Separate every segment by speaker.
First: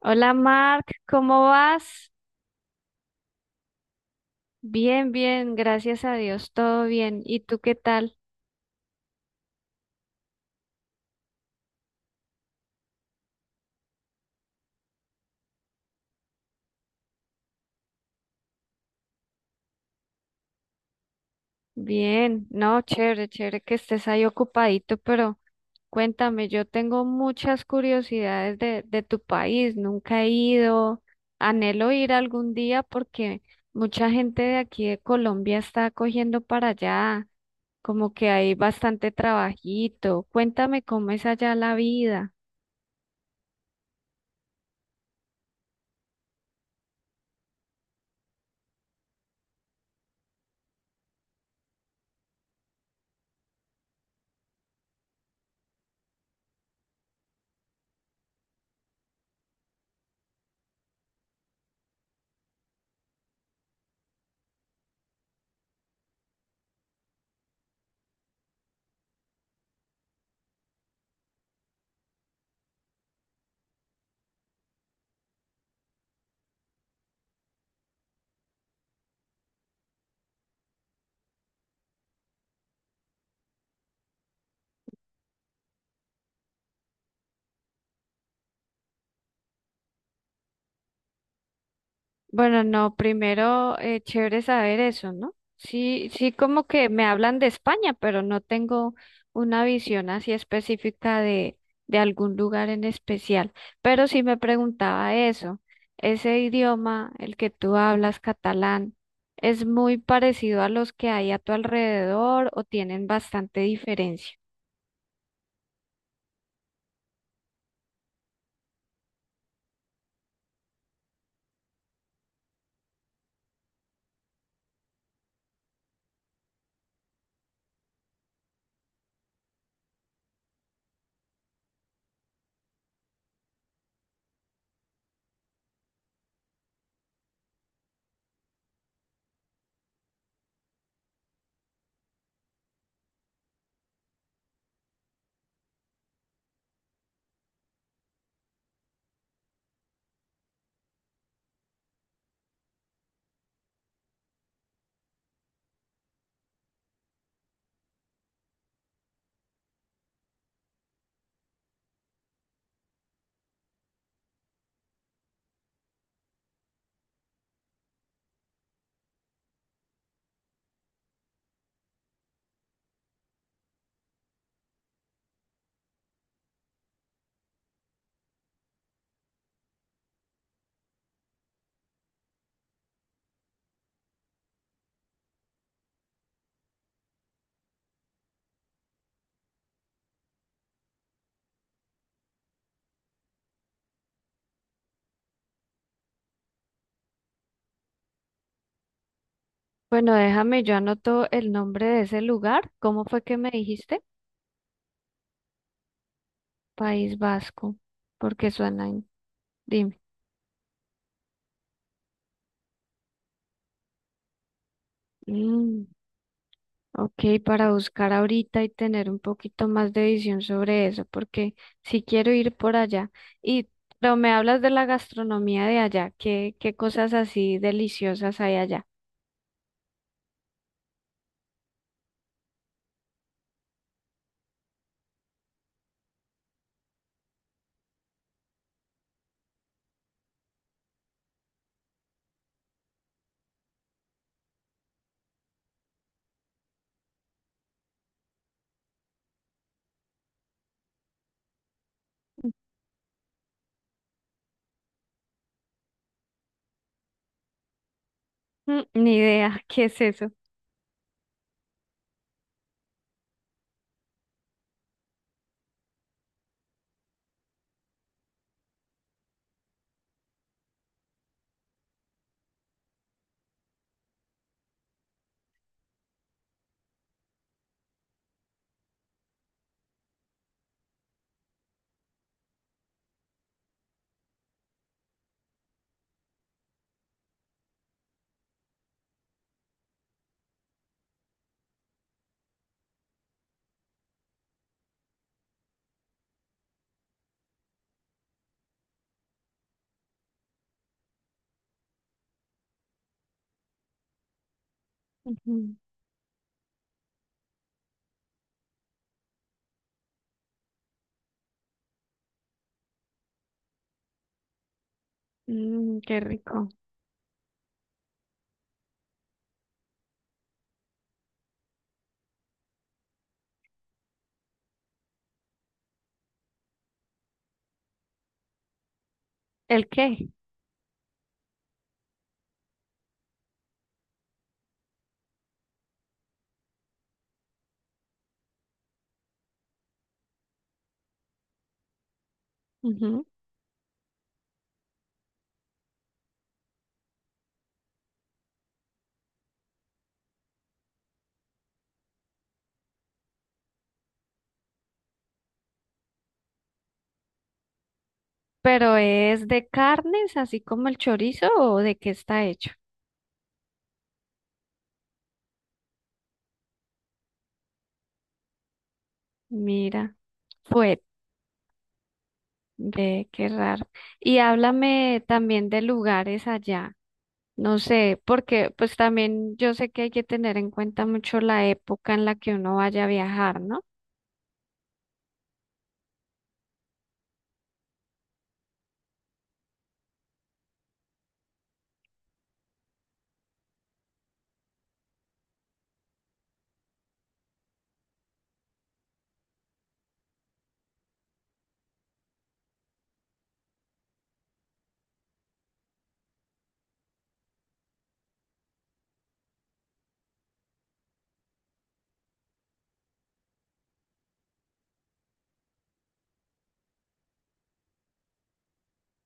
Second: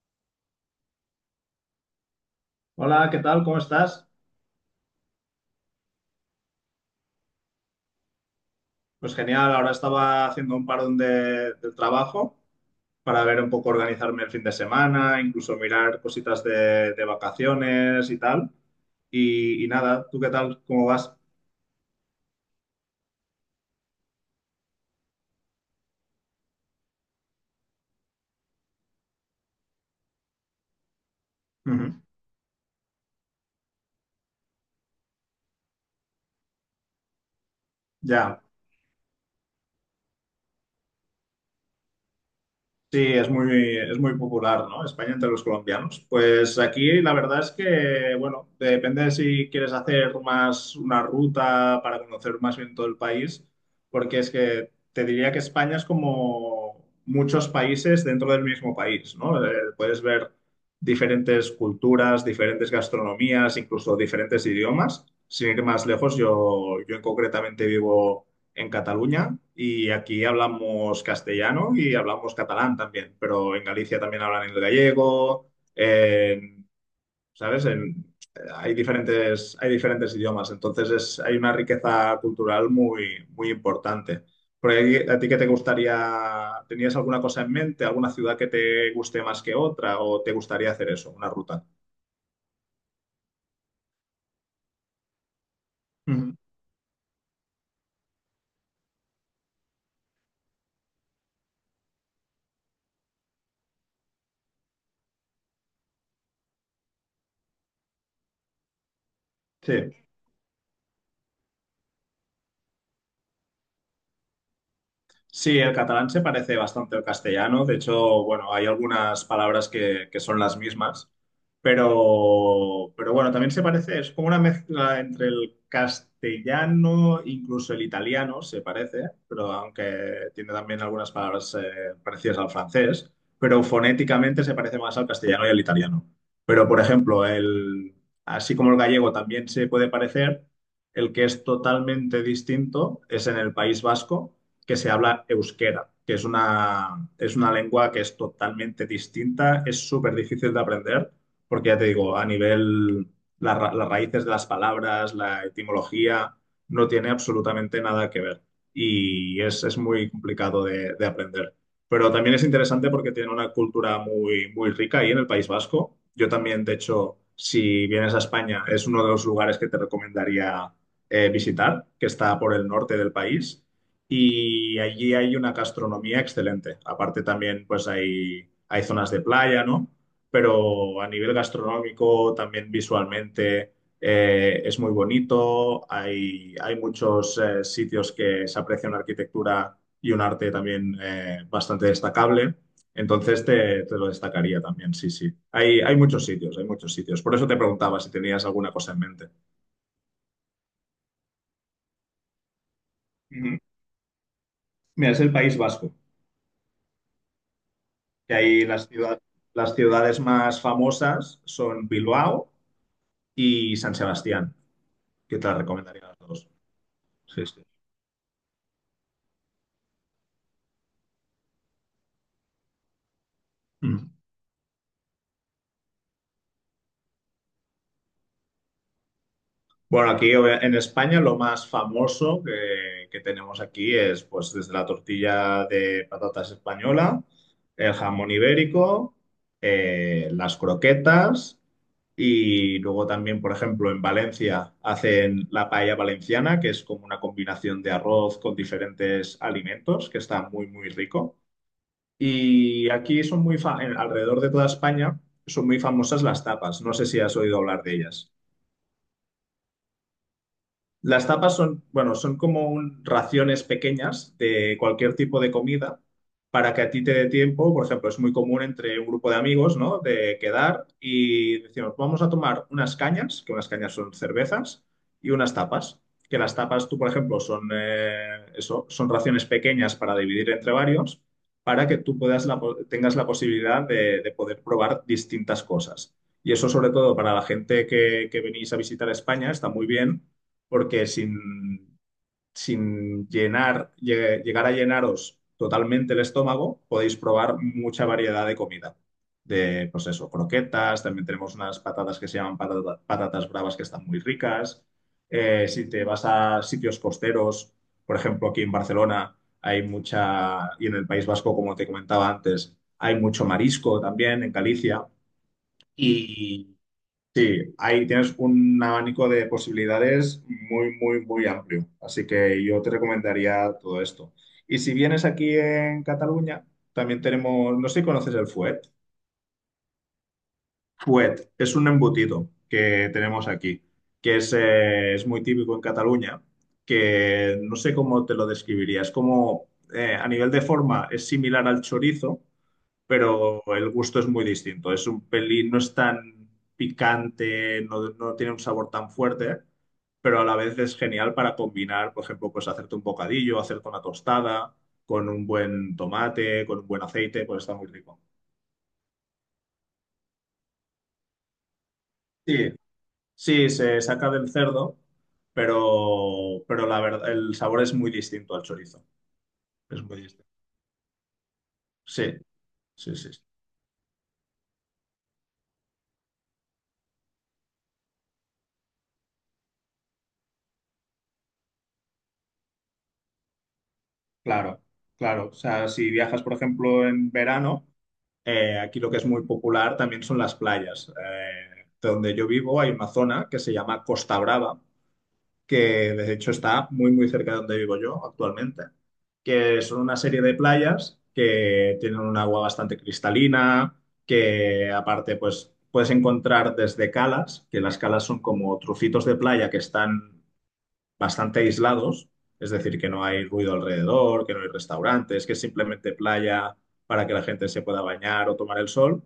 Speaker 1: Hola Mark, ¿cómo vas?
Speaker 2: Hola, ¿qué tal? ¿Cómo estás?
Speaker 1: Bien, bien, gracias a Dios, todo bien. ¿Y tú qué tal?
Speaker 2: Pues genial, ahora estaba haciendo un parón del trabajo para ver un poco organizarme el fin de semana, incluso mirar cositas de vacaciones y tal. Y nada, ¿tú qué tal? ¿Cómo vas?
Speaker 1: Bien, no, chévere, chévere que estés ahí ocupadito, pero cuéntame, yo tengo muchas curiosidades de tu país, nunca he ido, anhelo
Speaker 2: Ujú.
Speaker 1: ir algún día porque mucha gente de aquí de Colombia está cogiendo para allá, como que
Speaker 2: Ya,
Speaker 1: hay bastante trabajito. Cuéntame cómo es allá la vida.
Speaker 2: sí, es muy popular, ¿no?, España entre los colombianos. Pues aquí la verdad es que, bueno, depende de si quieres hacer más una ruta para conocer más bien todo el país, porque es que te diría que España es como muchos países dentro del mismo país, ¿no? Puedes ver diferentes culturas, diferentes gastronomías, incluso diferentes idiomas. Sin ir más lejos, yo concretamente vivo en Cataluña y aquí hablamos castellano y hablamos catalán también, pero en Galicia también hablan el gallego, ¿sabes? En- hay hay diferentes idiomas, entonces es, hay una riqueza cultural muy, muy importante. Por ahí, ¿a ti qué te gustaría? ¿Tenías alguna cosa en mente, alguna ciudad que te guste más que otra, o te gustaría hacer eso, una ruta?
Speaker 1: Bueno, no, primero, chévere saber eso, ¿no? Sí, sí,
Speaker 2: Ujú.
Speaker 1: como que me hablan de España, pero no tengo una visión así específica de algún lugar en especial. Pero sí me preguntaba eso, ese idioma, el que tú hablas, catalán, ¿es muy
Speaker 2: Sí.
Speaker 1: parecido a los que hay a tu alrededor o tienen bastante diferencia?
Speaker 2: Sí, el catalán se parece bastante al castellano. De hecho, bueno, hay algunas palabras que son las mismas. Pero bueno, también se parece, es como una mezcla entre el castellano, incluso el italiano, se parece, pero aunque tiene también algunas palabras parecidas al francés, pero fonéticamente se parece más al castellano y al italiano. Pero, por ejemplo, así como el gallego también se puede parecer, el que es totalmente distinto es en el País Vasco, que se habla euskera, que es es una lengua que es totalmente distinta, es súper difícil de aprender porque ya te digo, a nivel, las raíces de las palabras, la etimología, no tiene absolutamente nada que ver y es muy complicado de aprender. Pero también es interesante porque tiene una cultura muy, muy rica ahí en el País Vasco. Yo también, de hecho, si vienes a España, es uno de los lugares que te recomendaría visitar, que está por el norte del país. Y allí hay una gastronomía excelente. Aparte también, pues hay zonas de playa, ¿no?, pero a nivel gastronómico, también visualmente, es muy bonito. Hay muchos sitios que se aprecia una arquitectura y un arte también bastante destacable. Entonces te lo destacaría también, sí, sí. Hay muchos sitios, hay muchos sitios. Por eso te preguntaba si tenías alguna cosa en mente.
Speaker 1: Bueno, déjame, yo anoto el nombre de ese lugar. ¿Cómo fue que me
Speaker 2: Ujú.
Speaker 1: dijiste?
Speaker 2: Mira, es el País Vasco,
Speaker 1: País Vasco,
Speaker 2: que
Speaker 1: porque
Speaker 2: ahí
Speaker 1: suena, in-
Speaker 2: las
Speaker 1: dime.
Speaker 2: ciudades más famosas son Bilbao y San Sebastián, que te las
Speaker 1: Mm,
Speaker 2: recomendaría a las dos.
Speaker 1: ok,
Speaker 2: Sí, sí.
Speaker 1: para buscar ahorita y tener un poquito más de visión sobre eso, porque si quiero ir por allá. Y,
Speaker 2: Ujú.
Speaker 1: pero me hablas de la gastronomía de allá, ¿qué, qué cosas así deliciosas hay allá?
Speaker 2: Bueno, en España lo más famoso que tenemos aquí es pues desde la tortilla de patatas española, el jamón ibérico, las croquetas y luego también, por ejemplo, en Valencia hacen la paella valenciana, que es como una combinación de arroz con diferentes alimentos, que está muy, muy rico. Y aquí son muy, alrededor de toda España son muy famosas las tapas. No sé si has oído hablar de ellas.
Speaker 1: Mm, ni idea, ¿qué es eso?
Speaker 2: Las tapas son, bueno, son como raciones pequeñas de cualquier tipo de comida para que a ti te dé tiempo. Por ejemplo, es muy común entre un grupo de amigos, ¿no? De quedar y decimos, vamos a tomar unas cañas, que unas cañas son cervezas, y unas tapas. Que las tapas, tú, por ejemplo, son, eso, son raciones pequeñas para dividir entre varios, para que tú tengas la posibilidad de poder probar distintas cosas. Y eso, sobre todo, para la gente que venís a visitar España, está muy bien porque sin llegar a llenaros totalmente el estómago, podéis probar mucha variedad de comida. De, pues eso, croquetas, también tenemos unas patatas que se llaman patatas bravas que están muy ricas.
Speaker 1: Ujú.
Speaker 2: Si te vas a sitios costeros, por ejemplo, aquí en Barcelona hay mucha, y en el País Vasco, como te comentaba antes, hay mucho marisco también, en Galicia.
Speaker 1: Mm, qué rico.
Speaker 2: Sí, ahí tienes un abanico de posibilidades muy, muy, muy amplio. Así que yo te recomendaría todo esto. Y si vienes aquí en Cataluña, también tenemos, no sé si conoces el fuet.
Speaker 1: ¿El qué?
Speaker 2: Fuet es un embutido que tenemos aquí, que es muy típico en Cataluña, que no sé cómo te lo describiría. Es como, a nivel de forma, es similar al chorizo,
Speaker 1: Ujú.
Speaker 2: pero el gusto es muy distinto. Es un pelín, no es tan picante, no tiene un sabor tan fuerte, pero a la vez es genial para combinar, por ejemplo, pues hacerte un bocadillo, hacerte una tostada con un buen tomate, con un buen aceite, pues está muy rico.
Speaker 1: ¿Pero es de carnes, así como el chorizo, o de qué está hecho?
Speaker 2: Sí, sí, se saca del cerdo, pero la verdad, el sabor es muy distinto al chorizo. Es
Speaker 1: Mira,
Speaker 2: muy distinto.
Speaker 1: fue,
Speaker 2: Sí, sí,
Speaker 1: ve,
Speaker 2: sí.
Speaker 1: qué raro. Y háblame también de lugares allá. No sé, porque pues también yo sé que hay que tener en cuenta mucho la época en la que uno vaya a viajar, ¿no?
Speaker 2: Claro, claro. O sea, si viajas, por ejemplo, en verano, aquí lo que es muy popular también son las playas. De donde yo vivo hay una zona que se llama Costa Brava, que de hecho está muy, muy cerca de donde vivo yo actualmente, que son una serie de playas que tienen un agua bastante cristalina, que aparte, pues puedes encontrar desde calas, que las calas son como trocitos de playa que están bastante aislados, es decir, que no hay ruido alrededor, que no hay restaurantes, que es simplemente playa para que la gente se pueda bañar o tomar el sol.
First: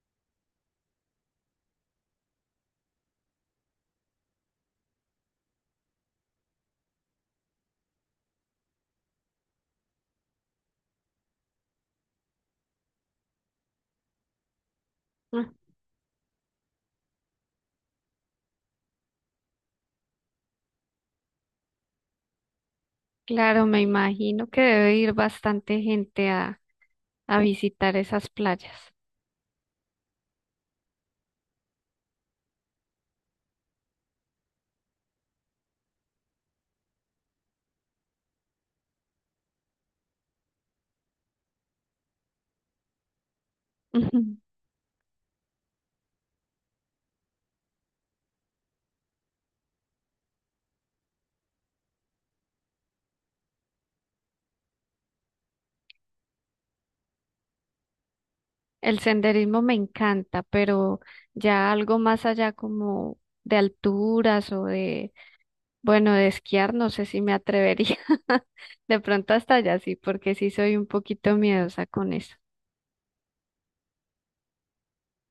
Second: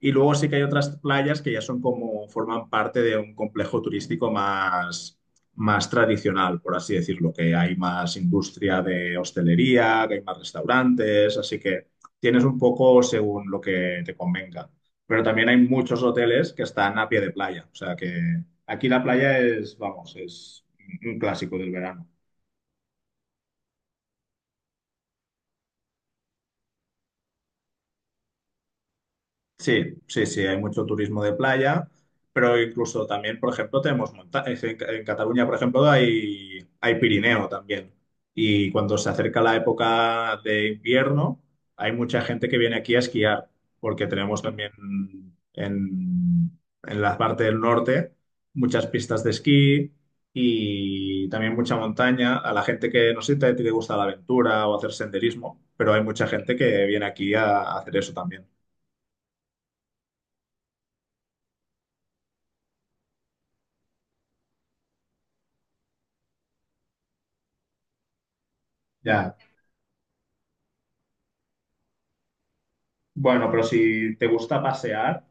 Speaker 2: Y luego sí que hay otras playas que ya son como, forman parte de un complejo turístico más, más tradicional, por así decirlo, que hay más industria de hostelería, que hay más restaurantes, así que tienes un poco según lo que te convenga. Pero
Speaker 1: Ah,
Speaker 2: también hay muchos hoteles que están a pie de playa, o sea que aquí la playa es, vamos, es un clásico del verano.
Speaker 1: claro, me imagino que debe ir bastante gente a visitar esas playas.
Speaker 2: Sí, sí, sí, hay mucho turismo de playa, pero incluso también, por ejemplo, tenemos montañas. En Cataluña, por ejemplo, hay Pirineo también. Y cuando se acerca la época de invierno, hay mucha gente que viene aquí a esquiar, porque
Speaker 1: Ujú.
Speaker 2: tenemos también en la parte del norte muchas pistas de esquí y también mucha montaña. A la gente que, no sé si a ti te gusta la aventura o hacer senderismo, pero hay mucha gente que viene aquí a hacer eso también.
Speaker 1: El senderismo me encanta, pero ya algo más allá como de alturas o de, bueno, de esquiar, no sé si me atrevería. De pronto
Speaker 2: Ya,
Speaker 1: hasta allá sí, porque sí soy un poquito miedosa con eso.
Speaker 2: bueno, pero si te gusta pasear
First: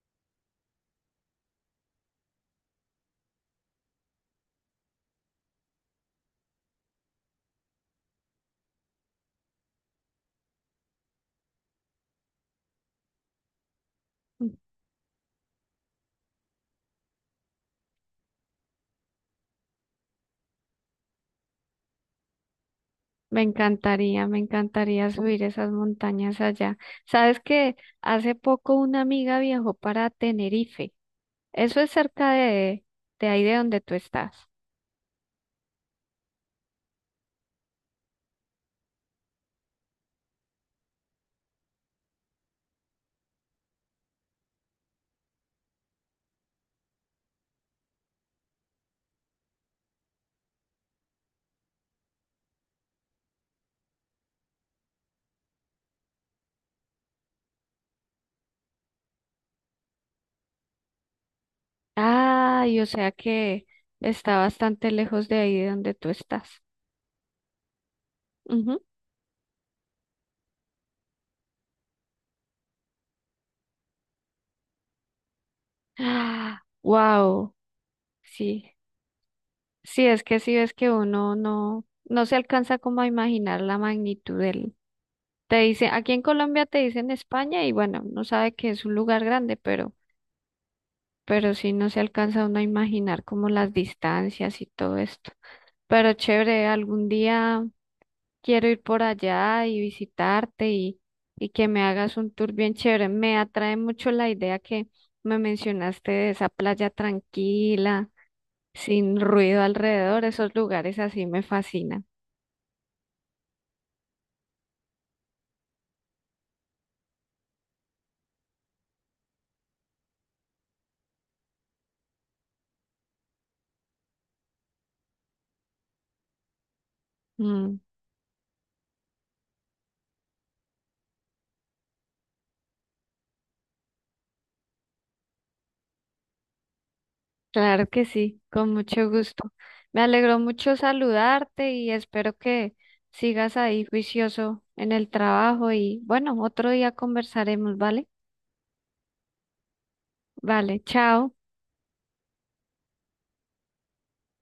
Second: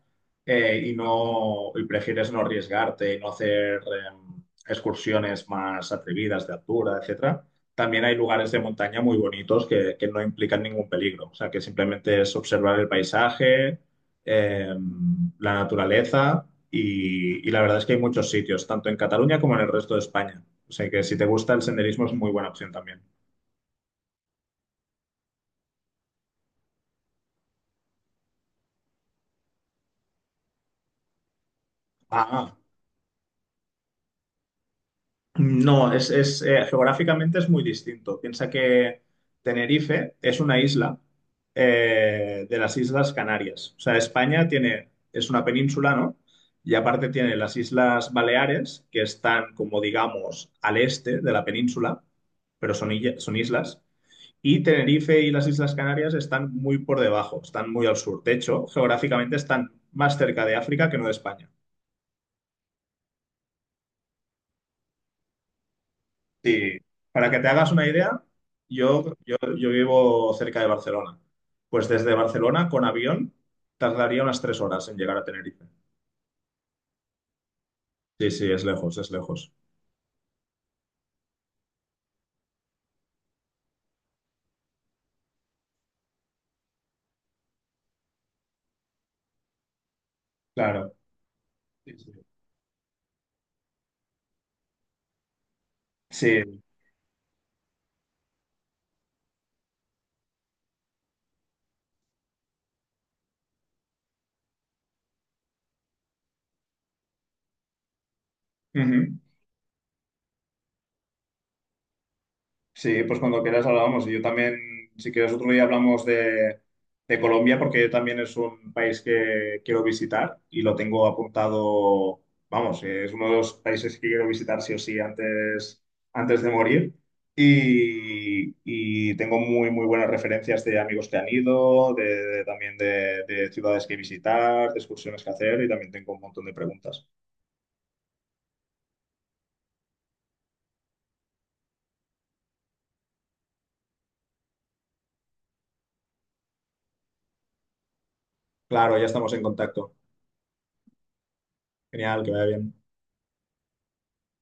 Speaker 2: y prefieres no arriesgarte y no hacer excursiones más atrevidas de altura, etcétera, también hay lugares de montaña muy bonitos que no implican ningún peligro. O sea, que simplemente es observar el paisaje, la naturaleza y la verdad es que hay muchos sitios, tanto en Cataluña como en el resto de España. O sea, que si te gusta el senderismo es muy buena opción también.
Speaker 1: Me encantaría subir esas montañas allá. Sabes que hace poco una amiga viajó para Tenerife. Eso es cerca
Speaker 2: Ah.
Speaker 1: de ahí de donde tú estás.
Speaker 2: No, geográficamente es muy distinto. Piensa que Tenerife es una isla de las Islas Canarias. O sea, España tiene, es una península, ¿no? Y aparte tiene las Islas Baleares, que están como digamos al este de la península, pero son, son islas. Y Tenerife y las Islas Canarias están muy por debajo, están muy al sur. De hecho, geográficamente están más cerca de África que no de España.
Speaker 1: Ay, o sea que está bastante lejos de ahí de donde tú estás.
Speaker 2: Sí, para que te hagas una idea,
Speaker 1: Ujú.
Speaker 2: yo vivo cerca de Barcelona. Pues desde Barcelona con avión tardaría unas 3 horas en llegar a Tenerife.
Speaker 1: Ah, wow,
Speaker 2: Sí, sí, es
Speaker 1: sí.
Speaker 2: lejos, es lejos.
Speaker 1: Sí, es que uno no, no se alcanza como a imaginar la magnitud del. Te dice, aquí en Colombia te dicen España y bueno, no sabe que es un lugar grande,
Speaker 2: Claro.
Speaker 1: pero sí no
Speaker 2: Sí,
Speaker 1: se
Speaker 2: sí.
Speaker 1: alcanza uno a imaginar como las distancias y todo esto. Pero
Speaker 2: Sí.
Speaker 1: chévere, algún día quiero ir por allá y visitarte y que me hagas un tour bien chévere. Me atrae mucho la idea que me mencionaste de esa playa tranquila,
Speaker 2: Ujú.
Speaker 1: sin ruido alrededor, esos lugares así me fascinan.
Speaker 2: Sí, pues cuando quieras hablamos. Y yo también, si quieres, otro día hablamos de Colombia, porque también es un país que quiero visitar y lo tengo apuntado, vamos, es uno de los países que quiero visitar sí o sí antes, antes de morir.
Speaker 1: Mm.
Speaker 2: Y tengo muy, muy buenas referencias de amigos que han ido, también de ciudades que visitar, de excursiones que hacer y también tengo un montón de preguntas.
Speaker 1: Claro que sí, con mucho gusto. Me alegró mucho saludarte y espero que sigas ahí juicioso en el trabajo y bueno, otro día conversaremos, ¿vale?
Speaker 2: Claro, ya estamos en contacto.
Speaker 1: Vale, chao.
Speaker 2: Genial, que vaya bien.